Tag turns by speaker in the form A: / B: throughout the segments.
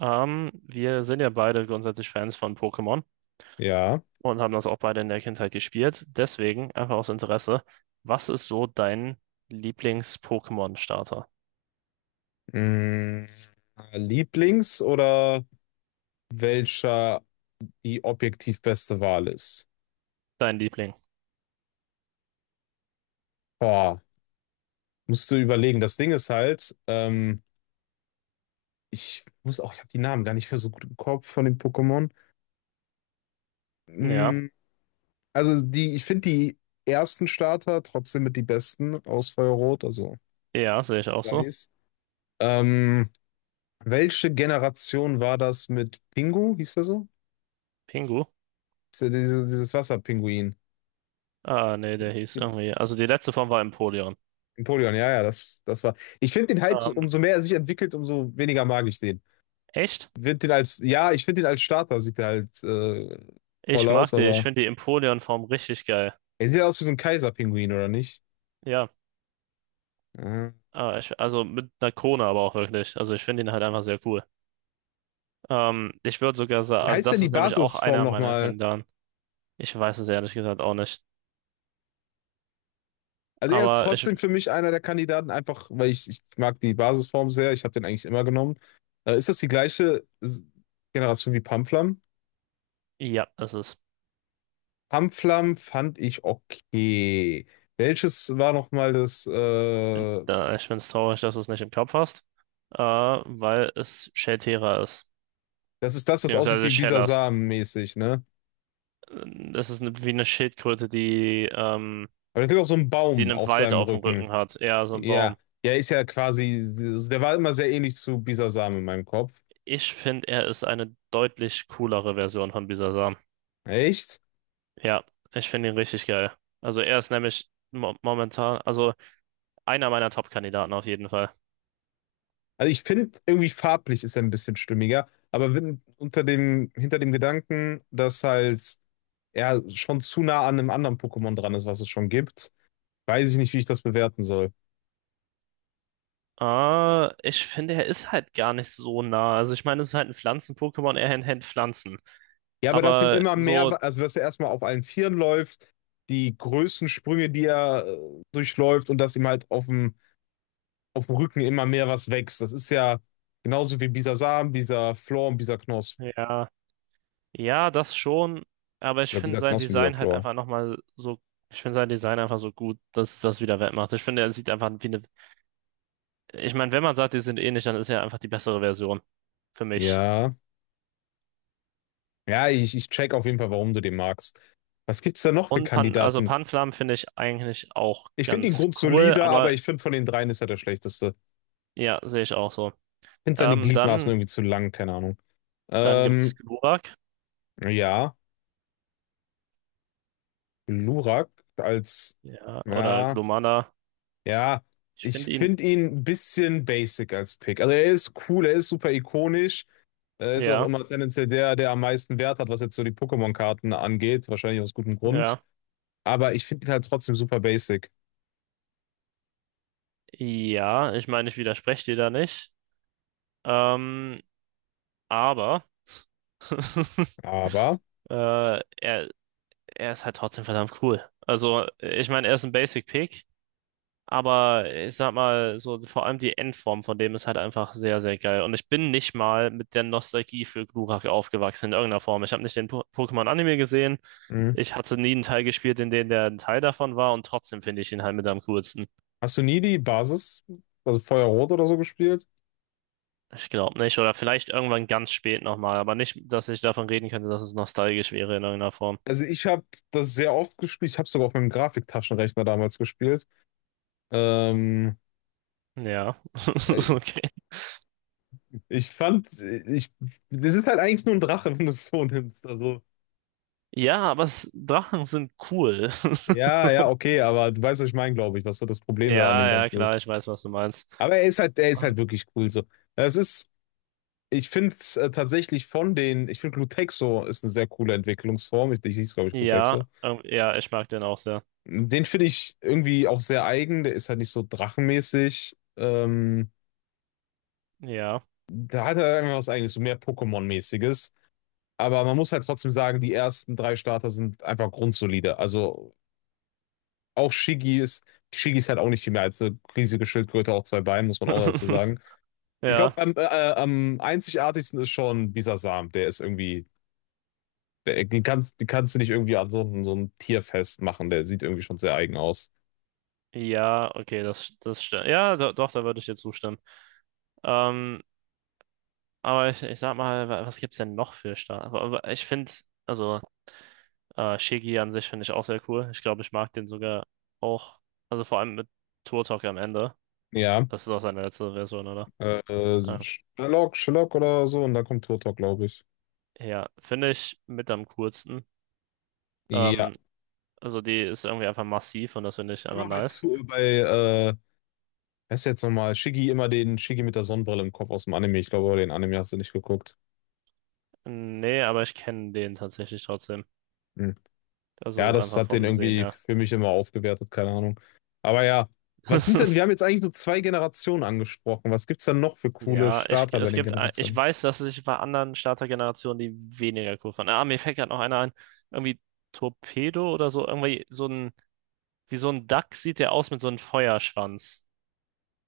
A: Wir sind ja beide grundsätzlich Fans von Pokémon
B: Ja.
A: und haben das auch beide in der Kindheit gespielt. Deswegen, einfach aus Interesse, was ist so dein Lieblings-Pokémon-Starter?
B: Mm, Lieblings oder welcher die objektiv beste Wahl ist?
A: Dein Liebling?
B: Boah, musst du überlegen. Das Ding ist halt, ich habe die Namen gar nicht mehr so gut im Kopf von den Pokémon.
A: Ja,
B: Mm, ich finde die ersten Starter trotzdem mit die besten aus Feuerrot, also
A: ja, sehe ich auch so.
B: Stanis. Ähm, Welche Generation war das mit Pingu? Hieß der so?
A: Pingu?
B: Ist ja dieses Wasserpinguin.
A: Ah, nee, der hieß irgendwie. Also die letzte Form war Empoleon.
B: Napoleon, ja, ja, das war. Ich finde ihn halt,
A: Ähm,
B: umso mehr er sich entwickelt, umso weniger mag ich den.
A: echt?
B: Ich find ihn als, ja, ich finde ihn als Starter, sieht er halt toll
A: Ich
B: aus,
A: mag die. Ich
B: aber
A: finde die Empoleon-Form richtig geil.
B: er sieht aus wie so ein Kaiserpinguin, oder nicht?
A: Ja,
B: Mhm.
A: ah, ich, also mit einer Krone aber auch wirklich. Also ich finde ihn halt einfach sehr cool. Ich würde sogar sagen,
B: Wie
A: also
B: heißt denn
A: das
B: die
A: ist nämlich auch
B: Basisform
A: einer meiner
B: nochmal?
A: Kandidaten. Ich weiß es ehrlich gesagt auch nicht.
B: Also er ist
A: Aber ich,
B: trotzdem für mich einer der Kandidaten, einfach weil ich mag die Basisform sehr, ich habe den eigentlich immer genommen. Ist das die gleiche Generation wie Pamflam?
A: ja, es ist,
B: Pamflam fand ich okay. Welches war nochmal das
A: ich finde es traurig, dass du es nicht im Kopf hast, weil es Schelltierer ist,
B: das ist das, was aussieht
A: beziehungsweise
B: wie
A: Schellast.
B: Bisasam mäßig, ne?
A: Es ist eine, wie eine Schildkröte, die,
B: Aber da gibt auch so einen
A: die
B: Baum
A: einen
B: auf
A: Wald
B: seinem
A: auf dem
B: Rücken.
A: Rücken hat, eher so ein
B: Ja,
A: Baum.
B: ja, ist ja quasi, der war immer sehr ähnlich zu Bisasam in meinem Kopf.
A: Ich finde, er ist eine deutlich coolere Version von Bisasam.
B: Echt?
A: Ja, ich finde ihn richtig geil. Also er ist nämlich mo momentan, also einer meiner Top-Kandidaten auf jeden Fall.
B: Also ich finde, irgendwie farblich ist er ein bisschen stimmiger, aber wenn, hinter dem Gedanken, dass halt er schon zu nah an einem anderen Pokémon dran ist, was es schon gibt, weiß ich nicht, wie ich das bewerten soll.
A: Ich finde, er ist halt gar nicht so nah. Also ich meine, es ist halt ein Pflanzen-Pokémon, er hält Pflanzen.
B: Ja, aber dass dem
A: Aber
B: immer
A: so,
B: mehr, also dass er erstmal auf allen Vieren läuft, die Größensprünge, die er durchläuft und dass ihm halt auf dem Rücken immer mehr was wächst. Das ist ja genauso wie Bisa Samen, Bisa Flor und Bisa Knosp.
A: ja, ja, das schon. Aber ich
B: Oder
A: finde
B: Bisa
A: sein
B: Knosp und Bisa
A: Design halt
B: Flor.
A: einfach nochmal so, ich finde sein Design einfach so gut, dass das wieder wettmacht. Ich finde, er sieht einfach wie eine, ich meine, wenn man sagt, die sind ähnlich, dann ist er einfach die bessere Version für mich.
B: Ja. Ja, ich check auf jeden Fall, warum du den magst. Was gibt's da noch für
A: Und Pan, also
B: Kandidaten?
A: Panflam finde ich eigentlich auch
B: Ich finde ihn
A: ganz cool,
B: grundsolide, aber
A: aber
B: ich finde von den dreien ist er der schlechteste. Ich
A: ja, sehe ich auch so.
B: finde seine
A: Ähm,
B: Gliedmaßen
A: dann,
B: irgendwie zu lang, keine Ahnung.
A: dann gibt's
B: Ähm,
A: Glurak,
B: ja, Lurak als,
A: ja, oder
B: ja,
A: Glomanda.
B: ja,
A: Ich
B: ich
A: finde ihn,
B: finde ihn ein bisschen basic als Pick. Also er ist cool, er ist super ikonisch. Ist auch
A: ja,
B: immer tendenziell der am meisten Wert hat, was jetzt so die Pokémon-Karten angeht. Wahrscheinlich aus gutem Grund.
A: ja,
B: Aber ich finde ihn halt trotzdem super basic.
A: ja, ich meine, ich widerspreche dir da nicht. Ähm, aber
B: Aber,
A: äh, er, er ist halt trotzdem verdammt cool. Also, ich meine, er ist ein Basic Pick, aber ich sag mal, so vor allem die Endform von dem ist halt einfach sehr, sehr geil. Und ich bin nicht mal mit der Nostalgie für Glurak aufgewachsen in irgendeiner Form. Ich habe nicht den Pokémon-Anime gesehen.
B: mh.
A: Ich hatte nie einen Teil gespielt, in dem der ein Teil davon war und trotzdem finde ich ihn halt mit am coolsten.
B: Hast du nie die Basis, also Feuerrot oder so gespielt?
A: Ich glaube nicht. Oder vielleicht irgendwann ganz spät nochmal. Aber nicht, dass ich davon reden könnte, dass es nostalgisch wäre in irgendeiner Form.
B: Also ich habe das sehr oft gespielt. Ich habe sogar auf meinem Grafiktaschenrechner damals gespielt. Ähm,
A: Ja, ist
B: ich,
A: okay.
B: ich fand, das ist halt eigentlich nur ein Drache, wenn du es so nimmst. Also,
A: Ja, aber es, Drachen sind cool.
B: ja, ja, okay, aber du weißt, was ich meine, glaube ich, was so das Problem da an
A: Ja,
B: dem
A: ja,
B: Ganzen
A: klar,
B: ist.
A: ich weiß, was du meinst.
B: Aber er ist halt wirklich cool so. Es ist. Ich finde es tatsächlich von den, ich finde Glutexo ist eine sehr coole Entwicklungsform. Ich, die hieß, glaube ich,
A: Ja,
B: Glutexo.
A: ja, ich mag den auch sehr.
B: Den finde ich irgendwie auch sehr eigen. Der ist halt nicht so drachenmäßig.
A: Ja.
B: Da hat er einfach was eigenes, so mehr Pokémon-mäßiges. Aber man muss halt trotzdem sagen, die ersten drei Starter sind einfach grundsolide. Also auch Shiggy ist halt auch nicht viel mehr als eine riesige Schildkröte auf zwei Beinen, muss man auch dazu sagen. Ich glaube,
A: Ja,
B: am einzigartigsten ist schon Bisasam. Der ist irgendwie. Die kannst du nicht irgendwie an so ein Tier festmachen. Der sieht irgendwie schon sehr eigen aus.
A: ja, okay, das, das stimmt. Ja, do, doch, da würde ich dir zustimmen. Ähm, Aber ich sag mal, was gibt's denn noch für Star? Aber ich finde, also Shiggy an sich finde ich auch sehr cool. Ich glaube, ich mag den sogar auch. Also vor allem mit Turtok Talk am Ende.
B: Ja,
A: Das ist auch seine letzte Version, oder?
B: äh, äh,
A: Ja,
B: Sherlock, Sherlock oder so. Und dann kommt Turtok, glaube ich.
A: ja finde ich mit am coolsten. Ähm,
B: Ja,
A: also die ist irgendwie einfach massiv und das finde ich einfach
B: immer bei,
A: nice.
B: Tu- bei äh, wer ist jetzt nochmal? Shiggy, immer den Shiggy mit der Sonnenbrille im Kopf aus dem Anime. Ich glaube, den Anime hast du nicht geguckt.
A: Nee, aber ich kenne den tatsächlich trotzdem.
B: Hm. Ja,
A: Also
B: das
A: einfach
B: hat den
A: vom Sehen
B: irgendwie
A: her.
B: für mich immer aufgewertet, keine Ahnung. Aber ja, was sind denn, wir haben jetzt eigentlich nur zwei Generationen angesprochen. Was gibt's denn noch für coole
A: Ja, ich,
B: Starter bei
A: es
B: den
A: gibt, ich
B: Generationen?
A: weiß, dass sich bei anderen Startergenerationen die weniger cool fanden. Ah, mir fällt gerade noch einer ein. Irgendwie Torpedo oder so. Irgendwie so ein, wie so ein Duck sieht der aus mit so einem Feuerschwanz.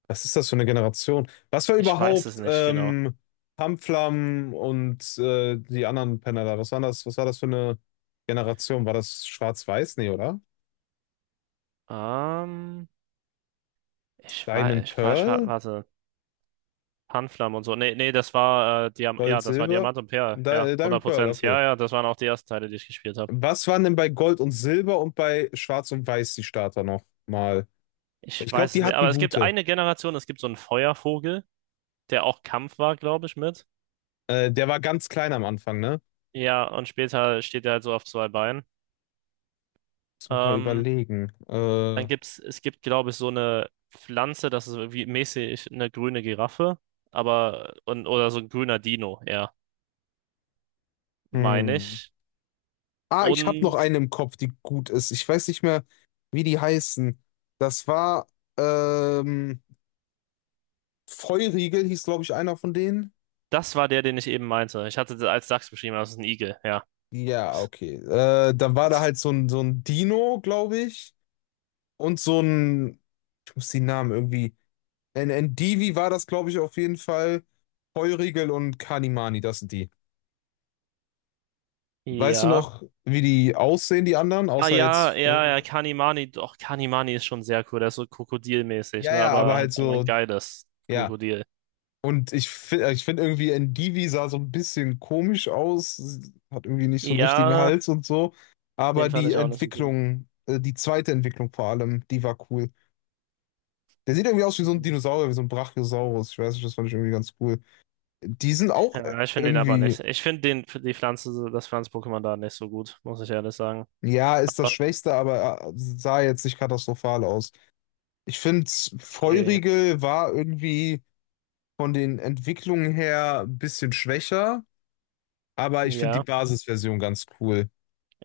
B: Was ist das für eine Generation? Was war
A: Ich weiß es
B: überhaupt
A: nicht genau.
B: Tamflam und die anderen Penner da? Was war das für eine Generation? War das Schwarz-Weiß? Nee, oder?
A: Ähm, Ich weiß,
B: Diamond
A: ich war,
B: Pearl?
A: warte. Panflam und so. Nee, nee, das war, Diam ja,
B: Gold,
A: das war
B: Silber?
A: Diamant und Perl.
B: Di
A: Ja,
B: Diamond Pearl,
A: 100%.
B: okay.
A: Ja, ja, das waren auch die ersten Teile, die ich gespielt habe.
B: Was waren denn bei Gold und Silber und bei Schwarz und Weiß die Starter noch mal?
A: Ich
B: Ich glaube,
A: weiß es
B: die
A: nicht. Aber
B: hatten
A: es gibt
B: gute.
A: eine Generation, es gibt so einen Feuervogel, der auch Kampf war, glaube ich, mit.
B: Der war ganz klein am Anfang, ne?
A: Ja, und später steht er halt so auf zwei Beinen.
B: Muss noch mal
A: Ähm,
B: überlegen.
A: es gibt, glaube ich, so eine Pflanze, das ist wie mäßig eine grüne Giraffe, aber, und, oder so ein grüner Dino, ja, meine
B: Hm.
A: ich.
B: Ah, ich habe noch
A: Und
B: eine im Kopf, die gut ist. Ich weiß nicht mehr, wie die heißen. Das war, ähm, Feurigel hieß, glaube ich, einer von denen.
A: das war der, den ich eben meinte. Ich hatte das als Dachs beschrieben, aber das ist ein Igel, ja.
B: Ja, okay. Dann war da halt so ein Dino, glaube ich. Und so ein, ich muss die Namen irgendwie. Ein war das, glaube ich, auf jeden Fall. Feurigel und Kanimani, das sind die. Weißt du
A: Ja.
B: noch, wie die aussehen, die anderen?
A: Ah
B: Außer
A: ja,
B: jetzt.
A: ja, ja, Kanimani, doch, Kanimani ist schon sehr cool, der ist so krokodilmäßig,
B: Ja,
A: ne,
B: ja, aber
A: aber halt
B: halt
A: aber ein
B: so.
A: geiles
B: Ja.
A: Krokodil.
B: Und ich finde irgendwie, Ndivi sah so ein bisschen komisch aus, sie hat irgendwie nicht so einen richtigen
A: Ja,
B: Hals und so. Aber
A: den fand ich auch nicht so cool.
B: Die zweite Entwicklung vor allem, die war cool. Der sieht irgendwie aus wie so ein Dinosaurier, wie so ein Brachiosaurus. Ich weiß nicht, das fand ich irgendwie ganz cool. Die sind auch
A: Ja, ich finde den aber
B: irgendwie,
A: nicht. Ich finde den, für die Pflanze, das Pflanz-Pokémon da nicht so gut, muss ich ehrlich sagen.
B: ja, ist das Schwächste, aber sah jetzt nicht katastrophal aus. Ich finde,
A: Okay.
B: Feurigel war irgendwie von den Entwicklungen her ein bisschen schwächer, aber ich finde
A: Ja,
B: die Basisversion ganz cool.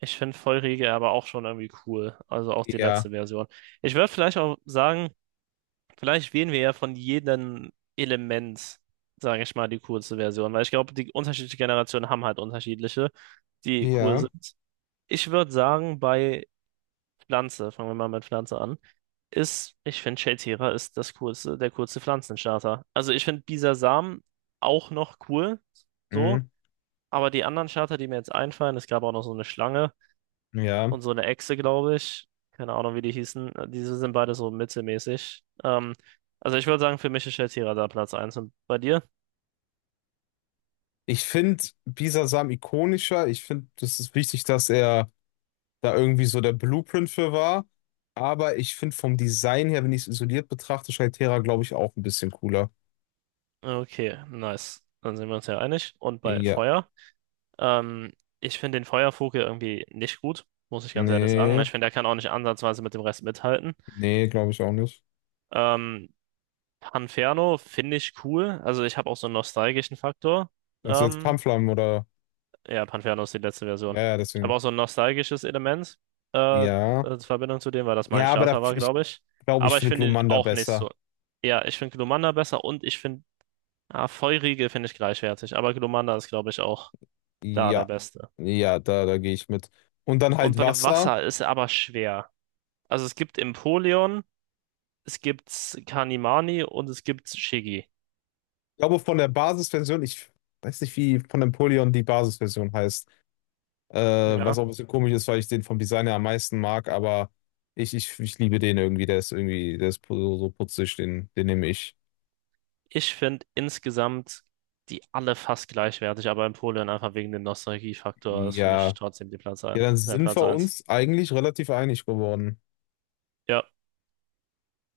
A: ich finde Feurige aber auch schon irgendwie cool. Also auch die
B: Ja.
A: letzte Version. Ich würde vielleicht auch sagen, vielleicht wählen wir ja von jedem Element, sage ich mal, die coolste Version, weil ich glaube, die unterschiedlichen Generationen haben halt unterschiedliche, die cool
B: Ja,
A: sind. Ich würde sagen, bei Pflanze, fangen wir mal mit Pflanze an, ist, ich finde, Shadespira ist das coolste, der coolste Pflanzenstarter. Also ich finde Bisasam auch noch cool, so,
B: mhm,
A: aber die anderen Starter, die mir jetzt einfallen, es gab auch noch so eine Schlange
B: ja.
A: und so eine Echse, glaube ich. Keine Ahnung, wie die hießen. Diese sind beide so mittelmäßig. Also ich würde sagen, für mich ist Shadespira da Platz eins und bei dir?
B: Ich finde Bisasam ikonischer. Ich finde, das ist wichtig, dass er da irgendwie so der Blueprint für war. Aber ich finde vom Design her, wenn ich es isoliert betrachte, Shaitera, glaube ich, auch ein bisschen cooler.
A: Okay, nice. Dann sind wir uns ja einig. Und bei
B: Ja.
A: Feuer? Ähm, Ich finde den Feuervogel irgendwie nicht gut, muss ich ganz ehrlich sagen. Ich
B: Nee,
A: finde, er kann auch nicht ansatzweise mit dem Rest mithalten.
B: nee, glaube ich auch nicht.
A: Ähm, Panferno finde ich cool. Also ich habe auch so einen nostalgischen Faktor.
B: Also jetzt
A: Ähm,
B: Pamflam oder.
A: ja, Panferno ist die letzte Version.
B: Ja, ja,
A: Ich habe
B: deswegen.
A: auch so ein nostalgisches Element
B: Ja.
A: in Verbindung zu dem, weil das mein
B: Ja, aber da,
A: Starter war,
B: ich
A: glaube ich.
B: glaube, ich
A: Aber ich
B: finde
A: finde ihn
B: Glumanda
A: auch nicht
B: besser.
A: so. Ja, ich finde Glumanda besser und ich finde, ah, Feurige finde ich gleichwertig. Aber Glumanda ist, glaube ich, auch da der
B: Ja.
A: Beste.
B: Ja, da, da gehe ich mit. Und dann
A: Und
B: halt
A: bei
B: Wasser.
A: Wasser ist er aber schwer. Also es gibt Empoleon, es gibt Kanimani und es gibt Shiggy.
B: Ich glaube, von der Basisversion, ich weiß nicht, wie von Napoleon die Basisversion heißt. Äh,
A: Ja.
B: was auch ein bisschen komisch ist, weil ich den vom Design her am meisten mag, aber ich liebe den irgendwie. Der ist irgendwie, der ist so so putzig, den nehme ich.
A: Ich finde insgesamt die alle fast gleichwertig, aber Empoleon einfach wegen dem Nostalgiefaktor ist für mich
B: Ja.
A: trotzdem die Platz
B: Ja,
A: ein,
B: dann
A: der
B: sind
A: Platz
B: wir
A: eins.
B: uns eigentlich relativ einig geworden.
A: Ja,